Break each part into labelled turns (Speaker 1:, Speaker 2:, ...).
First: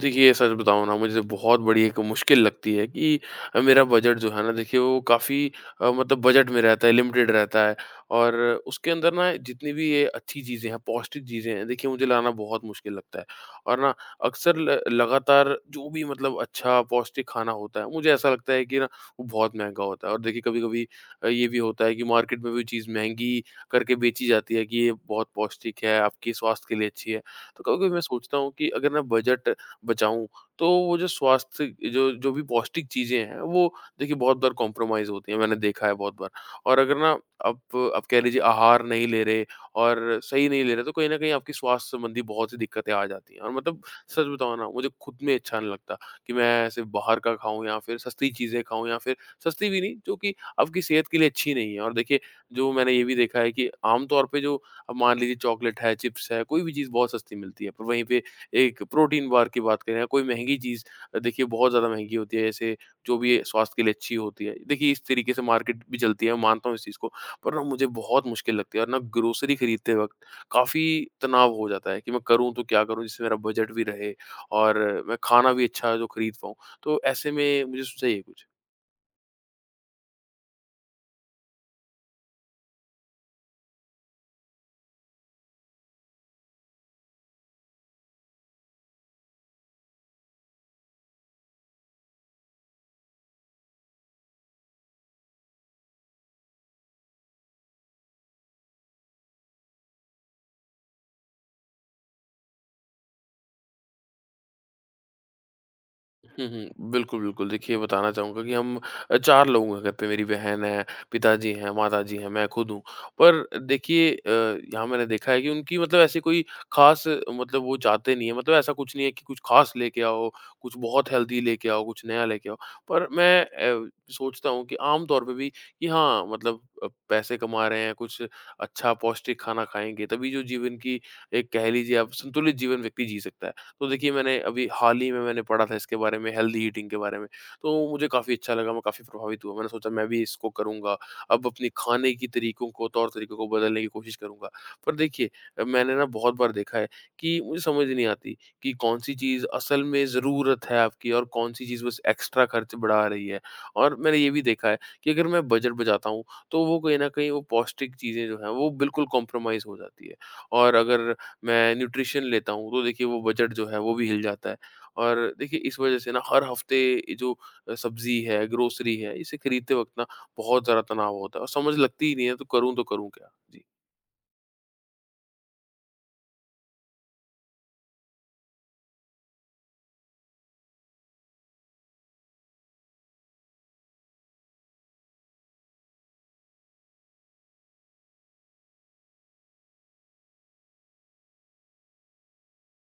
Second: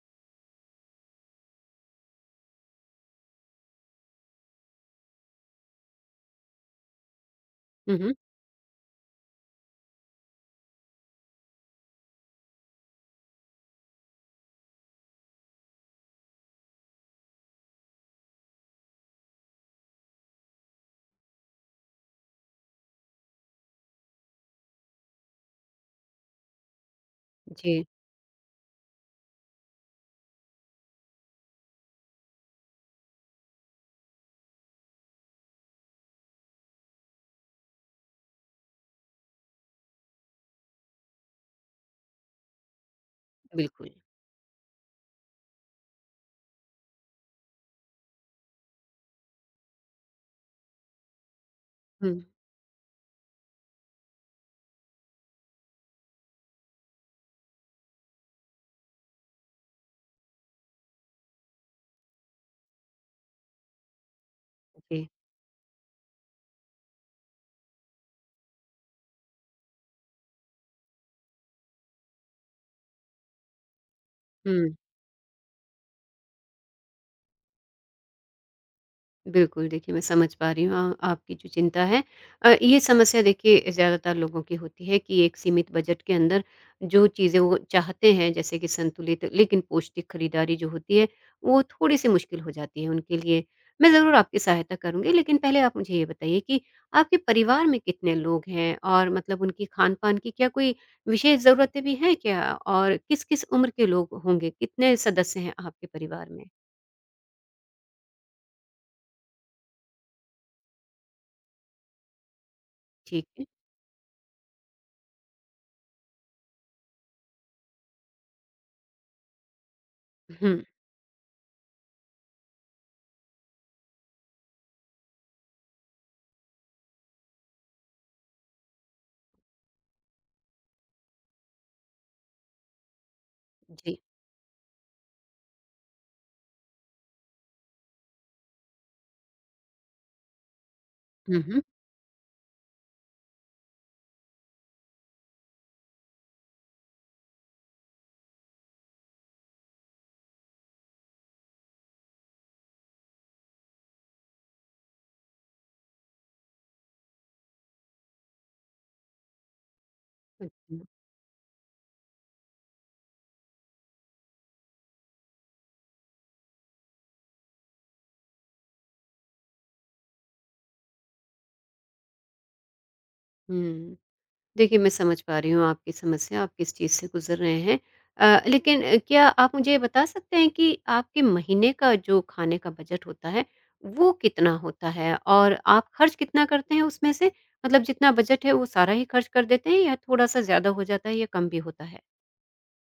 Speaker 1: देखिए, सच बताऊँ ना मुझे बहुत बड़ी एक मुश्किल लगती है कि मेरा बजट जो है ना देखिए वो काफ़ी मतलब बजट में रहता है, लिमिटेड रहता है।
Speaker 2: हुँ, हुँ।
Speaker 1: और उसके अंदर ना जितनी भी ये अच्छी चीज़ें हैं, पौष्टिक चीज़ें हैं देखिए मुझे लाना बहुत मुश्किल लगता है। और ना अक्सर ल लगातार जो भी मतलब अच्छा पौष्टिक खाना होता है, मुझे ऐसा लगता है कि ना वो बहुत महँगा होता है और देखिए कभी-कभी ये भी होता है कि मार्केट में भी चीज़ महँगी करके बेची जाती है कि ये बहुत पौष्टिक है, आपके स्वास्थ्य के लिए अच्छी है। तो
Speaker 2: जी,
Speaker 1: कभी-कभी मैं सोचता हूँ कि अगर ना बजट बचाऊँ, तो वो जो स्वास्थ्य जो जो भी पौष्टिक चीज़ें हैं, वो देखिए बहुत बार कॉम्प्रोमाइज़ होती हैं, मैंने देखा है बहुत बार। और अगर ना आप आप कह लीजिए आहार नहीं ले रहे और सही नहीं ले रहे, तो कहीं न कहीं आपकी स्वास्थ्य संबंधी बहुत सी दिक्कतें आ जाती हैं। और मतलब
Speaker 2: बिल्कुल।
Speaker 1: सच बताऊँ ना, मुझे खुद में अच्छा नहीं लगता कि मैं सिर्फ़ बाहर का खाऊँ या फिर सस्ती चीज़ें खाऊँ या फिर सस्ती भी नहीं, जो कि आपकी सेहत के लिए अच्छी नहीं है। और
Speaker 2: हुँ,
Speaker 1: देखिए, जो मैंने ये भी देखा है कि आम तौर पे जो अब मान लीजिए चॉकलेट है, चिप्स है, कोई भी चीज़ बहुत सस्ती मिलती है, पर वहीं पे एक प्रोटीन बार की बात करें या कोई महँगी चीज़ देखिए बहुत ज़्यादा महँगी होती है जैसे जो भी स्वास्थ्य के लिए अच्छी होती है। देखिए इस
Speaker 2: जी।
Speaker 1: तरीके से मार्केट भी चलती है, मैं मानता हूँ इस चीज़ को, पर ना मुझे बहुत मुश्किल लगती है और ना ग्रोसरी खरीदते वक़्त काफ़ी तनाव हो जाता है कि मैं करूँ तो क्या करूँ जिससे मेरा बजट भी रहे
Speaker 2: हुँ,
Speaker 1: और मैं खाना भी अच्छा जो खरीद पाऊँ। तो ऐसे में मुझे सुझाइए कुछ?
Speaker 2: बिल्कुल, देखिए मैं समझ पा रही हूँ आपकी जो चिंता है। ये समस्या देखिए ज़्यादातर लोगों की होती है कि एक सीमित बजट के अंदर जो चीज़ें वो चाहते हैं, जैसे कि संतुलित लेकिन पौष्टिक खरीदारी जो होती है, वो थोड़ी-सी मुश्किल हो जाती है उनके लिए। मैं ज़रूर आपकी सहायता करूँगी, लेकिन पहले आप मुझे ये बताइए कि आपके परिवार में कितने लोग हैं? और मतलब उनकी खान-पान की क्या कोई विशेष ज़रूरतें भी हैं क्या? और किस-किस उम्र के लोग होंगे? कितने सदस्य हैं आपके परिवार में?
Speaker 1: हुँ, हुँ। बिल्कुल, बिल्कुल। देखिए बताना चाहूँगा कि हम 4 लोग हैं घर पे मेरी बहन है, पिताजी हैं, माताजी हैं, मैं खुद हूँ।
Speaker 2: ठीक
Speaker 1: पर
Speaker 2: है।
Speaker 1: देखिए यहाँ मैंने देखा है कि उनकी मतलब ऐसी कोई ख़ास मतलब वो चाहते नहीं हैं। मतलब ऐसा कुछ नहीं है कि कुछ ख़ास लेके आओ,
Speaker 2: हुँ,
Speaker 1: कुछ बहुत हेल्दी लेके आओ, कुछ नया लेके आओ। पर मैं सोचता हूँ कि आम तौर पे भी कि हाँ, मतलब पैसे कमा रहे हैं, कुछ अच्छा पौष्टिक खाना खाएँगे, तभी जो जीवन की एक कह लीजिए आप संतुलित जीवन व्यक्ति जी सकता है। तो
Speaker 2: जी।
Speaker 1: देखिए मैंने अभी हाल ही में मैंने पढ़ा था इसके बारे में हेल्दी ईटिंग के बारे में, तो मुझे काफ़ी अच्छा लगा, मैं काफ़ी प्रभावित हुआ। मैंने सोचा मैं भी इसको करूँगा,
Speaker 2: हुँ,
Speaker 1: अब
Speaker 2: हुँ।
Speaker 1: अपने खाने की तरीकों को, तौर-तरीकों को बदलने की कोशिश करूँगा। पर देखिए मैंने ना बहुत बार देखा है कि मुझे समझ नहीं आती कि कौन-सी चीज़ असल में ज़रूरत है आपकी और कौन-सी चीज़ बस एक्स्ट्रा खर्च बढ़ा रही है। और मैंने ये भी देखा है कि अगर मैं बजट बचाता हूँ, तो वो कहीं न कहीं वो पौष्टिक चीज़ें जो हैं, वो बिल्कुल कॉम्प्रोमाइज़ हो जाती है। और
Speaker 2: अच्छा,
Speaker 1: अगर मैं न्यूट्रिशन लेता हूँ तो देखिए वो बजट जो है वो भी हिल जाता है। और देखिए इस वज़ह से ना हर हफ़्ते ये जो सब्ज़ी है, ग्रोसरी है, इसे खरीदते वक़्त ना बहुत ज़्यादा तनाव होता है और समझ लगती ही नहीं है तो करूँ क्या? जी।
Speaker 2: हुँ। देखिए, मैं समझ पा रही हूँ आपकी समस्या, आप किस चीज़ से गुज़र रहे हैं। लेकिन क्या आप मुझे ये बता सकते हैं कि आपके महीने का जो खाने का बजट होता है, वो कितना होता है? और आप खर्च कितना करते हैं उसमें से? मतलब जितना बजट है, वो सारा ही खर्च कर देते हैं या थोड़ा-सा ज़्यादा हो जाता है या कम भी होता है?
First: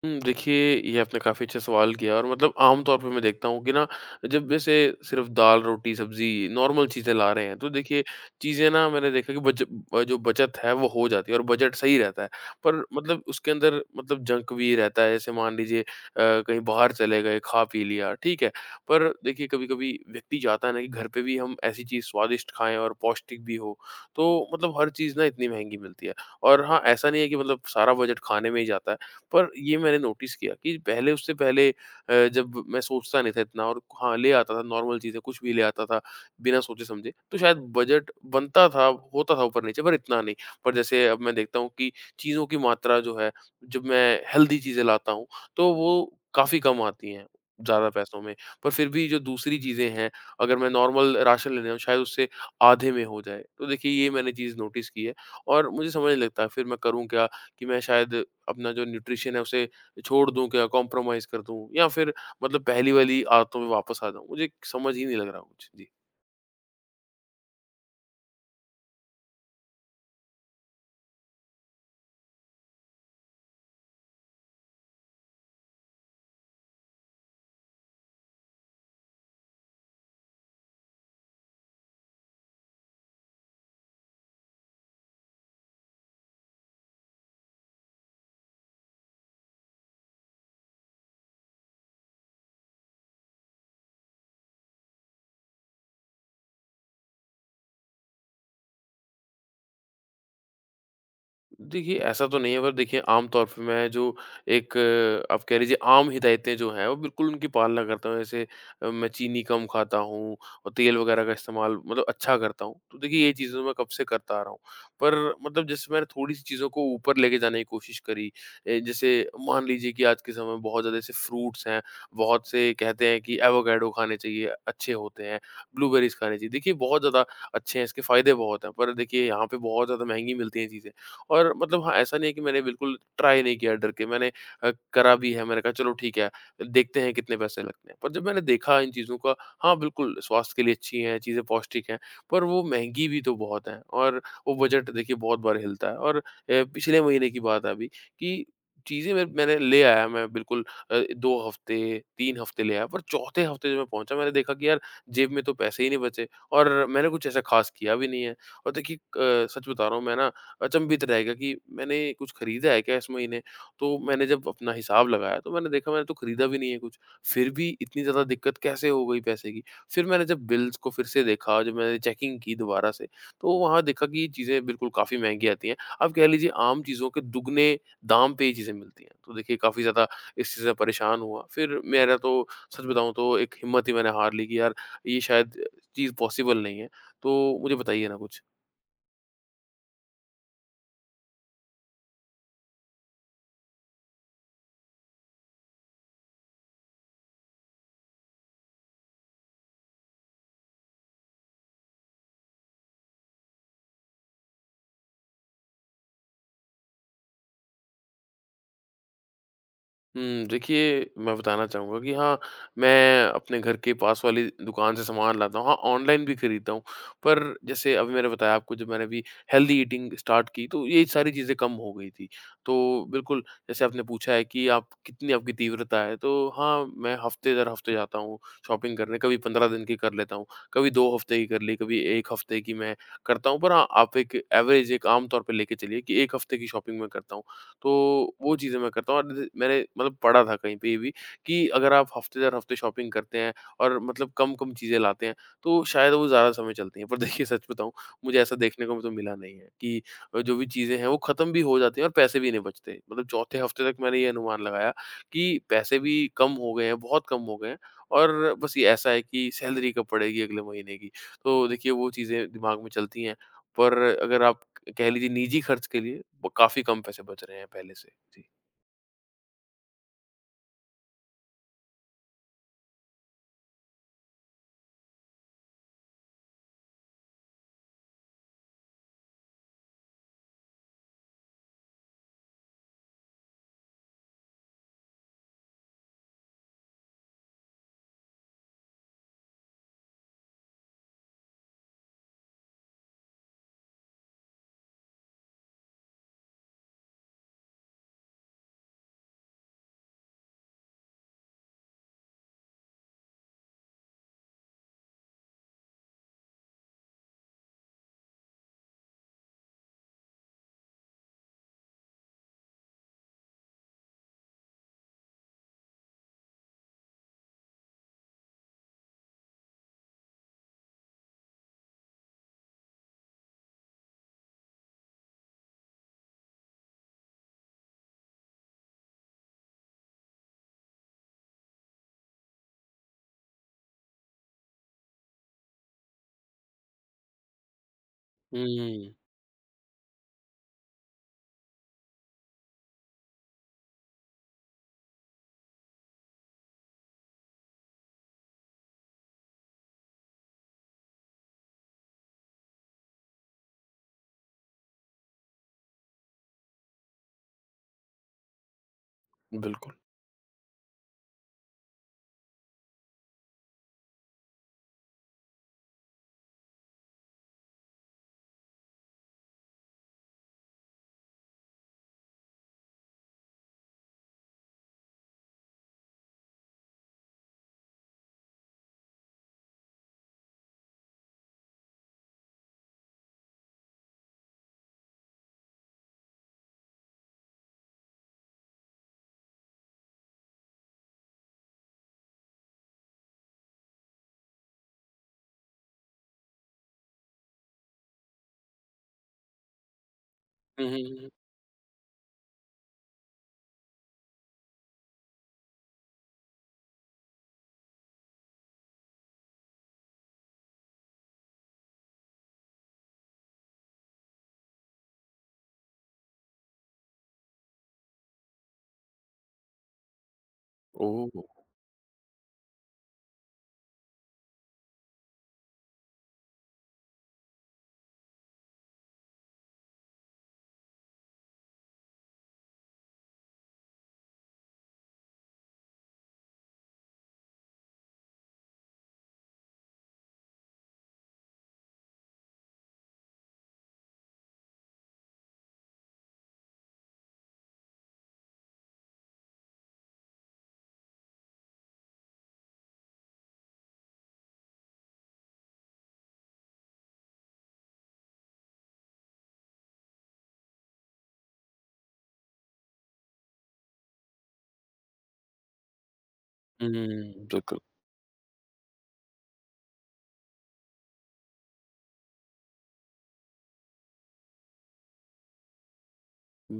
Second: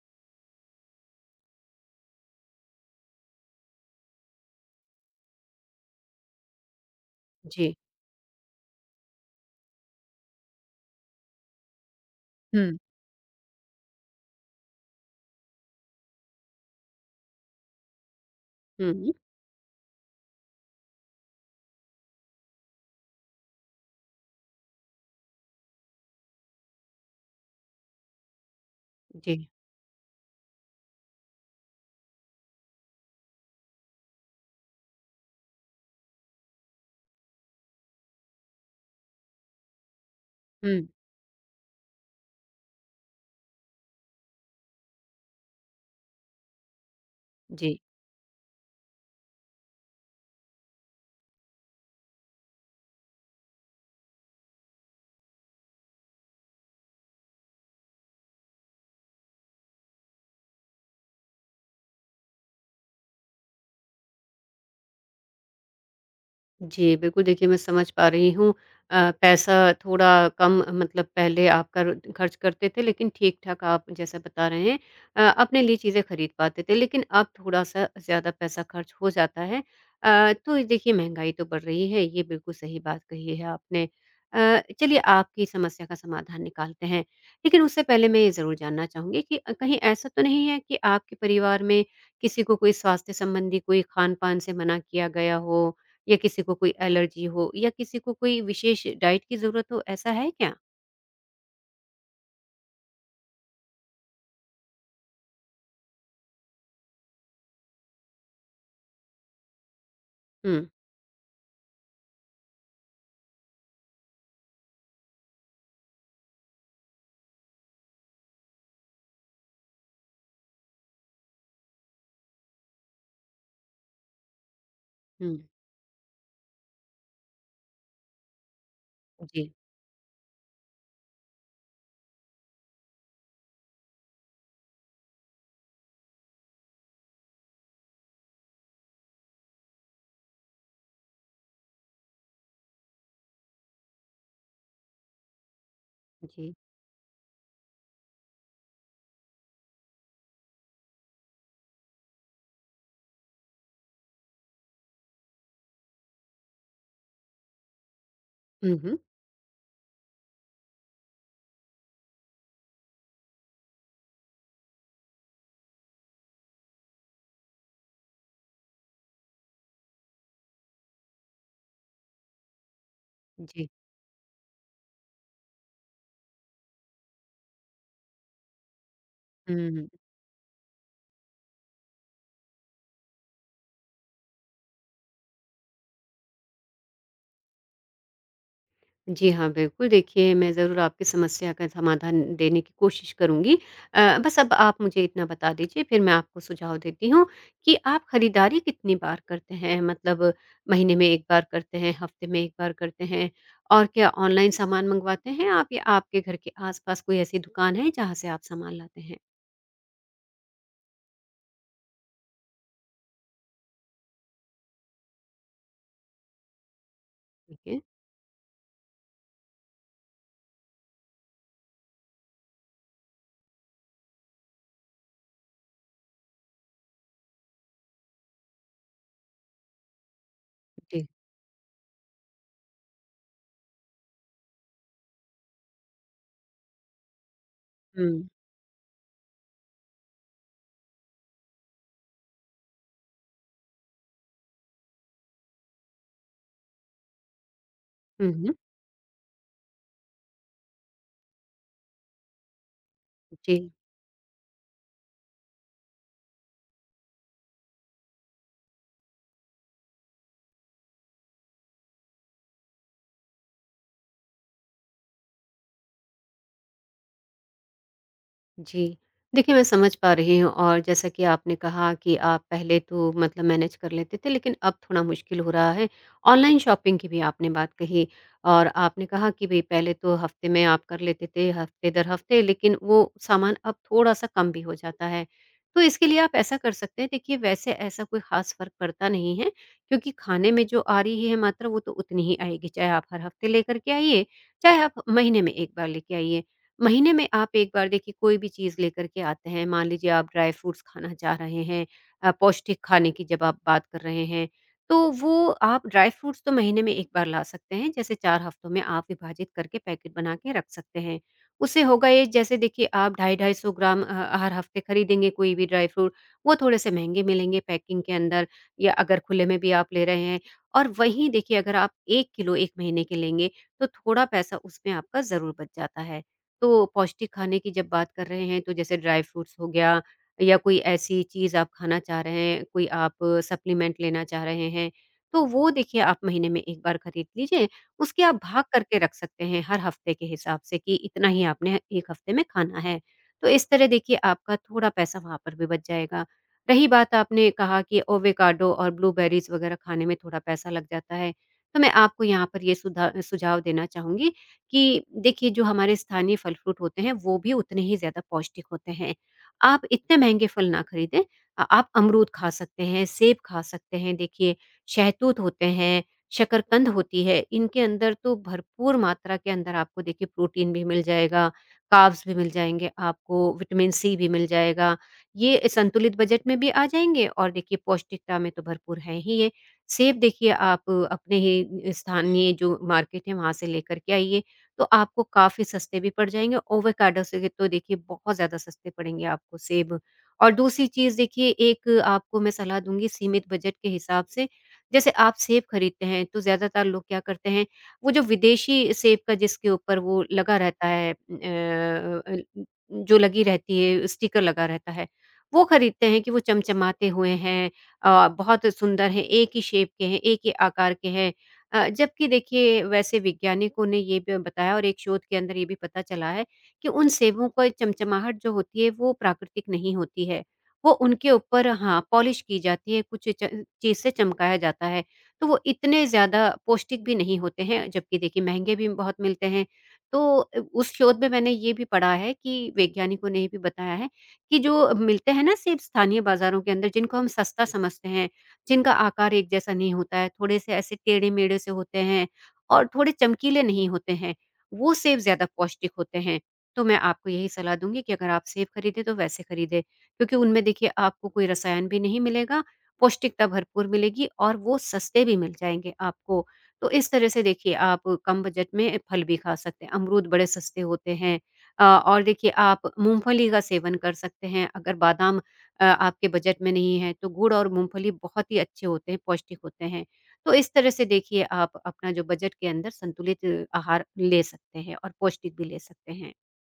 Speaker 1: हुँ, देखिए ये आपने काफ़ी अच्छा सवाल किया और मतलब आम तौर पे मैं देखता हूँ कि ना जब जैसे सिर्फ़ दाल-रोटी, सब्ज़ी नॉर्मल चीज़ें ला रहे हैं, तो
Speaker 2: जी।
Speaker 1: देखिए चीज़ें ना मैंने देखा कि जो बचत है वो हो जाती है और बजट सही रहता है।
Speaker 2: हुँ।
Speaker 1: पर मतलब उसके अंदर मतलब जंक भी रहता है, जैसे मान लीजिए कहीं बाहर चले गए, खा पी लिया, ठीक है। पर
Speaker 2: हुँ,
Speaker 1: देखिए कभी-कभी व्यक्ति चाहता है ना कि घर पे भी हम ऐसी चीज़ स्वादिष्ट खाएँ और पौष्टिक भी हो, तो मतलब हर चीज़ ना इतनी महँगी मिलती है। और हाँ, ऐसा नहीं है कि मतलब सारा बजट खाने में ही जाता है।
Speaker 2: जी।
Speaker 1: पर ये मैंने नोटिस किया कि पहले उससे पहले जब मैं सोचता नहीं था इतना और हाँ, ले आता था नॉर्मल चीज़ें, कुछ भी ले आता था बिना सोचे-समझे, तो शायद बजट बनता था, होता था ऊपर-नीचे पर इतना नहीं। पर
Speaker 2: हुँ,
Speaker 1: जैसे अब मैं देखता हूँ कि चीज़ों की मात्रा जो है, जब मैं हेल्दी चीज़ें लाता हूँ, तो वो काफ़ी कम आती हैं,
Speaker 2: जी।
Speaker 1: ज़्यादा पैसों में। पर फिर भी जो दूसरी चीज़ें हैं, अगर मैं नॉर्मल राशन लेने जाऊँ, शायद उससे आधे में हो जाए। तो देखिए, ये मैंने चीज़ नोटिस की है और मुझे समझ नहीं लगता, फिर मैं करूँ क्या कि मैं शायद अपना जो न्यूट्रिशन है उसे छोड़ दूँ क्या, कॉम्प्रोमाइज़ कर दूँ या फिर मतलब पहली वाली आदतों में वापस आ जाऊँ? मुझे समझ ही नहीं लग रहा कुछ। जी।
Speaker 2: जी, बिल्कुल देखिए मैं समझ पा रही हूँ। पैसा थोड़ा कम मतलब पहले आप कर खर्च करते थे लेकिन ठीक-ठाक आप जैसा बता रहे हैं अपने लिए चीज़ें खरीद पाते थे लेकिन अब थोड़ा-सा ज़्यादा पैसा खर्च हो जाता है। तो ये देखिए महँगाई तो बढ़ रही है, ये बिल्कुल सही बात कही है आपने। चलिए आपकी समस्या का समाधान निकालते हैं। लेकिन उससे पहले मैं ये ज़रूर जानना चाहूँगी कि कहीं ऐसा तो नहीं है कि आपके परिवार में किसी को कोई स्वास्थ्य संबंधी कोई खान-पान से मना किया गया हो या किसी को कोई एलर्जी हो या किसी को कोई विशेष डाइट की ज़रूरत हो, ऐसा है क्या?
Speaker 1: देखिए, ऐसा तो नहीं है पर देखिए आम तौर पे मैं जो एक आप कह लीजिए आम हिदायतें जो हैं, वो बिल्कुल उनकी पालना करता हूँ। जैसे मैं चीनी कम खाता हूँ
Speaker 2: हुँ,
Speaker 1: और तेल वगैरह का इस्तेमाल मतलब अच्छा करता हूँ। तो देखिए ये चीज़ें तो मैं कब से करता आ रहा हूँ। पर मतलब जैसे मैंने थोड़ी-सी चीज़ों को ऊपर लेके जाने की कोशिश करी जैसे मान लीजिए कि आज के समय में बहुत ज़्यादा ऐसे फ्रूट्स हैं, बहुत से कहते हैं कि एवोकाडो खाने चाहिए, अच्छे होते
Speaker 2: हुँ।
Speaker 1: हैं, ब्लूबेरीज़ खाने चाहिए। देखिए बहुत ज़्यादा अच्छे हैं, इसके फ़ायदे बहुत हैं, पर देखिए यहाँ
Speaker 2: जी,
Speaker 1: पे बहुत ज़्यादा महँगी मिलती हैं चीज़ें। और मतलब हाँ, ऐसा नहीं है कि मैंने बिल्कुल ट्राई नहीं किया डर के, मैंने करा भी है, मैंने कहा चलो ठीक है, देखते हैं कितने पैसे लगते हैं। पर जब मैंने देखा इन चीज़ों का, हाँ, बिल्कुल स्वास्थ्य के लिए अच्छी हैं, चीज़ें पौष्टिक हैं, पर वो महँगी भी तो बहुत हैं और वो बजट देखिए बहुत बार हिलता है और
Speaker 2: जी।
Speaker 1: पिछले महीने की बात है अभी कि चीज़ें मैंने ले आया मैं बिल्कुल अ, 2 हफ़्ते, 3 हफ़्ते ले आया, पर चौथे हफ़्ते जब मैं पहुँचा मैंने देखा कि यार जेब में तो पैसे ही नहीं बचे और मैंने कुछ ऐसा ख़ास किया भी नहीं है। और
Speaker 2: हुँ,
Speaker 1: देखिए
Speaker 2: हुँ।
Speaker 1: सच बता रहा हूँ मैं ना अचंभित रह गया कि मैंने कुछ खरीदा है क्या इस महीने? तो मैंने जब अपना हिसाब लगाया तो मैंने देखा मैंने तो खरीदा भी नहीं है कुछ। फिर भी इतनी ज़्यादा दिक्कत कैसे हो गई पैसे की? फिर मैंने जब बिल्स को फिर से देखा, जब मैंने चेकिंग की दोबारा से तो
Speaker 2: जी।
Speaker 1: वहाँ देखा कि ये चीज़ें बिल्कुल काफ़ी महँगी आती हैं। आप कह लीजिए आम चीज़ों के दुगने दाम पे ये चीज़ें मिलती हैं। तो देखिए काफ़ी
Speaker 2: हुँ,
Speaker 1: ज़्यादा इस चीज़ से परेशान हुआ। फिर मेरा तो सच बताऊँ तो एक हिम्मत ही मैंने हार ली कि यार ये शायद चीज़ पॉसिबल नहीं है। तो मुझे बताइए ना कुछ?
Speaker 2: जी हाँ, बिल्कुल देखिए मैं ज़रूर आपकी समस्या का समाधान देने की कोशिश करूँगी। बस अब आप मुझे इतना बता दीजिए फिर मैं आपको सुझाव देती हूँ कि आप खरीदारी कितनी बार करते हैं? मतलब महीने में 1 बार करते हैं, हफ्ते में 1 बार करते हैं? और क्या ऑनलाइन सामान मंगवाते हैं आप या आपके घर के आस-पास कोई ऐसी दुकान है जहाँ से आप सामान लाते हैं?
Speaker 1: हुँ, देखिए, मैं बताना चाहूँगा कि हाँ, मैं अपने घर के पास वाली दुकान से सामान लाता हूँ। हाँ, ऑनलाइन भी खरीदता हूँ, पर
Speaker 2: ठीक है।
Speaker 1: जैसे अभी मैंने बताया आपको जब मैंने अभी हेल्दी ईटिंग स्टार्ट की, तो ये सारी चीज़ें कम हो गई थी। तो बिल्कुल, जैसे आपने पूछा है कि आप कितनी आपकी तीव्रता है, तो हाँ, मैं हफ़्ते दर हफ़्ते जाता हूँ शॉपिंग करने। कभी 15 दिन की कर लेता हूँ, कभी
Speaker 2: जी।
Speaker 1: 2 हफ़्ते की कर ली, कभी 1 हफ़्ते की मैं करता हूँ। पर हाँ, आप एक एवरेज, एक आम तौर पे लेके चलिए कि 1 हफ़्ते की शॉपिंग मैं करता हूँ। तो
Speaker 2: हुँ।
Speaker 1: वो चीज़ें मैं करता हूँ और जैसे मैंने मतलब पढ़ा था कहीं पे ये भी कि अगर आप हफ़्ते दर हफ़्ते शॉपिंग करते हैं और मतलब कम-कम चीज़ें लाते हैं, तो शायद वो ज़्यादा समय चलती हैं। पर देखिए सच बताऊँ,
Speaker 2: हुँ,
Speaker 1: मुझे ऐसा
Speaker 2: हुँ।
Speaker 1: देखने को तो मिला नहीं है कि जो भी चीज़ें हैं वो ख़त्म भी हो जाती हैं और पैसे भी नहीं बचते। मतलब चौथे
Speaker 2: जी,
Speaker 1: हफ़्ते तक मैंने ये अनुमान लगाया कि पैसे भी कम हो गए हैं, बहुत कम हो गए हैं और बस ये ऐसा है कि सैलरी कब पड़ेगी अगले महीने की। तो देखिए वो चीज़ें दिमाग में चलती हैं, पर अगर आप कह लीजिए निजी खर्च के लिए ब काफ़ी कम पैसे बच रहे हैं पहले से। जी।
Speaker 2: जी। देखिए, मैं समझ पा रही हूँ और जैसा कि आपने कहा कि आप पहले तो मतलब मैनेज कर लेते थे, लेकिन अब थोड़ा मुश्किल हो रहा है। ऑनलाइन शॉपिंग की भी आपने बात कही और आपने कहा कि भई पहले तो हफ़्ते में आप कर लेते थे, हफ़्ते दर हफ़्ते, लेकिन वो सामान अब थोड़ा-सा कम भी हो जाता है। तो इसके लिए आप ऐसा कर सकते हैं, देखिए वैसे ऐसा कोई ख़ास फ़र्क पड़ता नहीं है, क्योंकि खाने में जो आ रही है मात्रा, वो तो उतनी ही आएगी, चाहे आप हर हफ़्ते लेकर के आइए, चाहे आप महीने में 1 बार लेके आइए। महीने में आप एक बार देखिए कोई भी चीज़ लेकर के आते हैं, मान लीजिए आप ड्राई फ्रूट्स खाना चाह रहे हैं। पौष्टिक खाने की जब आप बात कर रहे हैं, तो वो आप ड्राई फ्रूट्स तो महीने में 1 बार ला सकते हैं, जैसे 4 हफ्तों में आप विभाजित करके पैकेट बना के रख सकते हैं। उससे होगा ये जैसे देखिए आप ढाई 250 ग्राम हर हफ्ते खरीदेंगे कोई भी ड्राई फ्रूट, वो थोड़े से महँगे मिलेंगे पैकिंग के अंदर या अगर खुले में भी आप ले रहे हैं और वहीं देखिए अगर आप 1 किलो 1 महीने के लेंगे, तो थोड़ा पैसा उसमें आपका ज़रूर बच जाता है। तो पौष्टिक खाने की जब बात कर रहे हैं तो जैसे ड्राई फ्रूट्स हो गया या कोई ऐसी चीज़ आप खाना चाह रहे हैं, कोई आप सप्लीमेंट लेना चाह रहे हैं, तो वो देखिए आप महीने में 1 बार खरीद लीजिए। उसके आप भाग करके
Speaker 1: हुँ।
Speaker 2: रख सकते हैं हर हफ्ते के हिसाब से कि इतना ही आपने 1 हफ्ते में खाना है। तो इस तरह देखिए आपका थोड़ा पैसा वहाँ पर भी बच जाएगा। रही बात आपने कहा कि एवोकाडो और ब्लूबेरीज़ वगैरह खाने में थोड़ा पैसा लग जाता है, तो मैं आपको यहाँ पर ये सुधा सुझाव देना चाहूँगी कि देखिए जो हमारे स्थानीय फल-फ्रूट होते हैं वो भी उतने ही ज़्यादा पौष्टिक होते हैं। आप
Speaker 1: बिल्कुल।
Speaker 2: इतने महँगे फल ना खरीदें। आप अमरूद खा सकते हैं, सेब खा सकते हैं देखिए, शहतूत होते हैं, शकरकंद होती है। इनके अंदर तो भरपूर मात्रा के अंदर आपको देखिए प्रोटीन भी मिल जाएगा, कार्ब्स भी मिल जाएँगे आपको, विटामिन सी भी मिल जाएगा। ये संतुलित बजट में भी आ जाएँगे और देखिए पौष्टिकता में तो भरपूर हैं ही ये। सेब देखिए आप अपने ही स्थानीय जो मार्केट है वहाँ से लेकर के आइए। तो आपको काफ़ी सस्ते भी पड़ जाएँगे। ओवोकाडो से तो देखिए बहुत ज़्यादा सस्ते पड़ेंगे आपको सेब। और दूसरी चीज़ देखिए एक आपको मैं सलाह दूँगी सीमित बजट के हिसाब से, जैसे आप सेब खरीदते हैं तो ज़्यादातर लोग क्या करते हैं, वो जो विदेशी सेब का जिसके ऊपर वो लगा
Speaker 1: हुँ,
Speaker 2: रहता
Speaker 1: हुँ,
Speaker 2: है
Speaker 1: हुँ, हुँ।
Speaker 2: जो लगी रहती है स्टिकर लगा रहता है, वो खरीदते हैं कि वो चमचमाते हुए हैं, बहुत सुंदर हैं, एक ही शेप के हैं, एक ही आकार के हैं। जबकि देखिए वैसे वैज्ञानिकों ने ये भी बताया और एक शोध के अंदर ये भी पता चला है कि उन सेबों की चमचमाहट जो होती है वो प्राकृतिक नहीं होती है, वो उनके
Speaker 1: ओह!
Speaker 2: ऊपर हाँ पॉलिश की जाती है, कुछ चीज़ से चमकाया जाता है, तो वो इतने ज़्यादा पौष्टिक भी नहीं होते हैं जबकि देखिए महंगे भी बहुत मिलते हैं। तो उस शोध में मैंने ये भी पढ़ा है कि वैज्ञानिकों ने ये भी बताया है कि जो मिलते हैं ना सेब स्थानीय बाजारों के अंदर, जिनको हम सस्ता समझते हैं, जिनका आकार एक जैसा नहीं होता है, थोड़े-से ऐसे टेढ़े-मेढ़े से होते हैं और थोड़े चमकीले नहीं होते हैं, वो सेब ज़्यादा पौष्टिक होते हैं। तो मैं आपको यही सलाह दूँगी कि अगर आप सेब खरीदें तो वैसे खरीदें, क्योंकि उनमें देखिए आपको कोई रसायन भी नहीं मिलेगा, पौष्टिकता भरपूर मिलेगी और वो सस्ते भी मिल जाएँगे आपको। तो इस तरह से देखिए आप कम बजट में फल भी खा सकते हैं, अमरूद बड़े सस्ते होते हैं। और देखिए आप मूँगफली का सेवन कर सकते हैं, अगर बादाम आपके बजट में नहीं है तो
Speaker 1: हुँ।
Speaker 2: गुड़ और
Speaker 1: बिल्कुल,
Speaker 2: मूँगफली बहुत ही अच्छे होते हैं, पौष्टिक होते हैं। तो इस तरह से देखिए आप अपना जो बजट के अंदर संतुलित आहार ले सकते हैं और पौष्टिक भी ले सकते हैं।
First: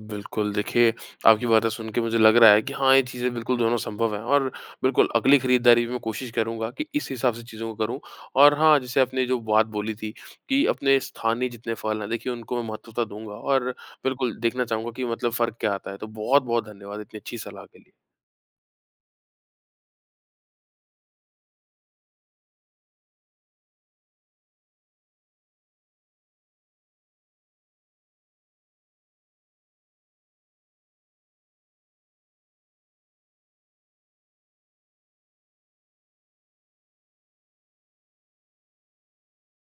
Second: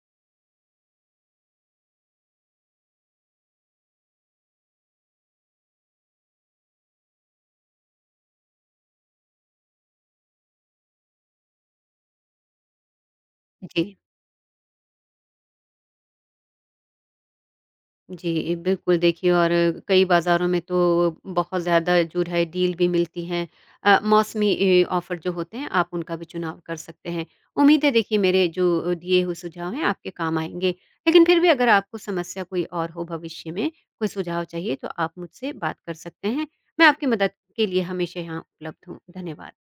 Speaker 1: बिल्कुल देखिए, आपकी बातें सुन के मुझे लग रहा है कि हाँ, ये चीज़ें बिल्कुल दोनों संभव हैं और बिल्कुल अगली खरीदारी में कोशिश करूँगा कि इस हिसाब से चीज़ों को करूँ और हाँ, जैसे आपने जो बात बोली थी कि अपने स्थानीय जितने फल हैं देखिए उनको मैं महत्वता दूँगा और
Speaker 2: जी।
Speaker 1: बिल्कुल देखना चाहूँगा कि मतलब फ़र्क क्या आता है। तो बहुत-बहुत धन्यवाद इतनी अच्छी सलाह के लिए।
Speaker 2: जी, बिल्कुल देखिए और कई बाज़ारों में तो बहुत ज़्यादा जो है डील भी मिलती हैं। मौसमी ए ऑफ़र जो होते हैं आप उनका भी चुनाव कर सकते हैं। उम्मीद है देखिए मेरे जो दिए हुए सुझाव हैं आपके काम आएँगे। लेकिन फिर भी अगर आपको समस्या कोई और हो भविष्य में, कोई सुझाव चाहिए तो आप मुझसे बात कर सकते हैं। मैं आपकी मदद के लिए हमेशा यहाँ उपलब्ध हूँ। धन्यवाद।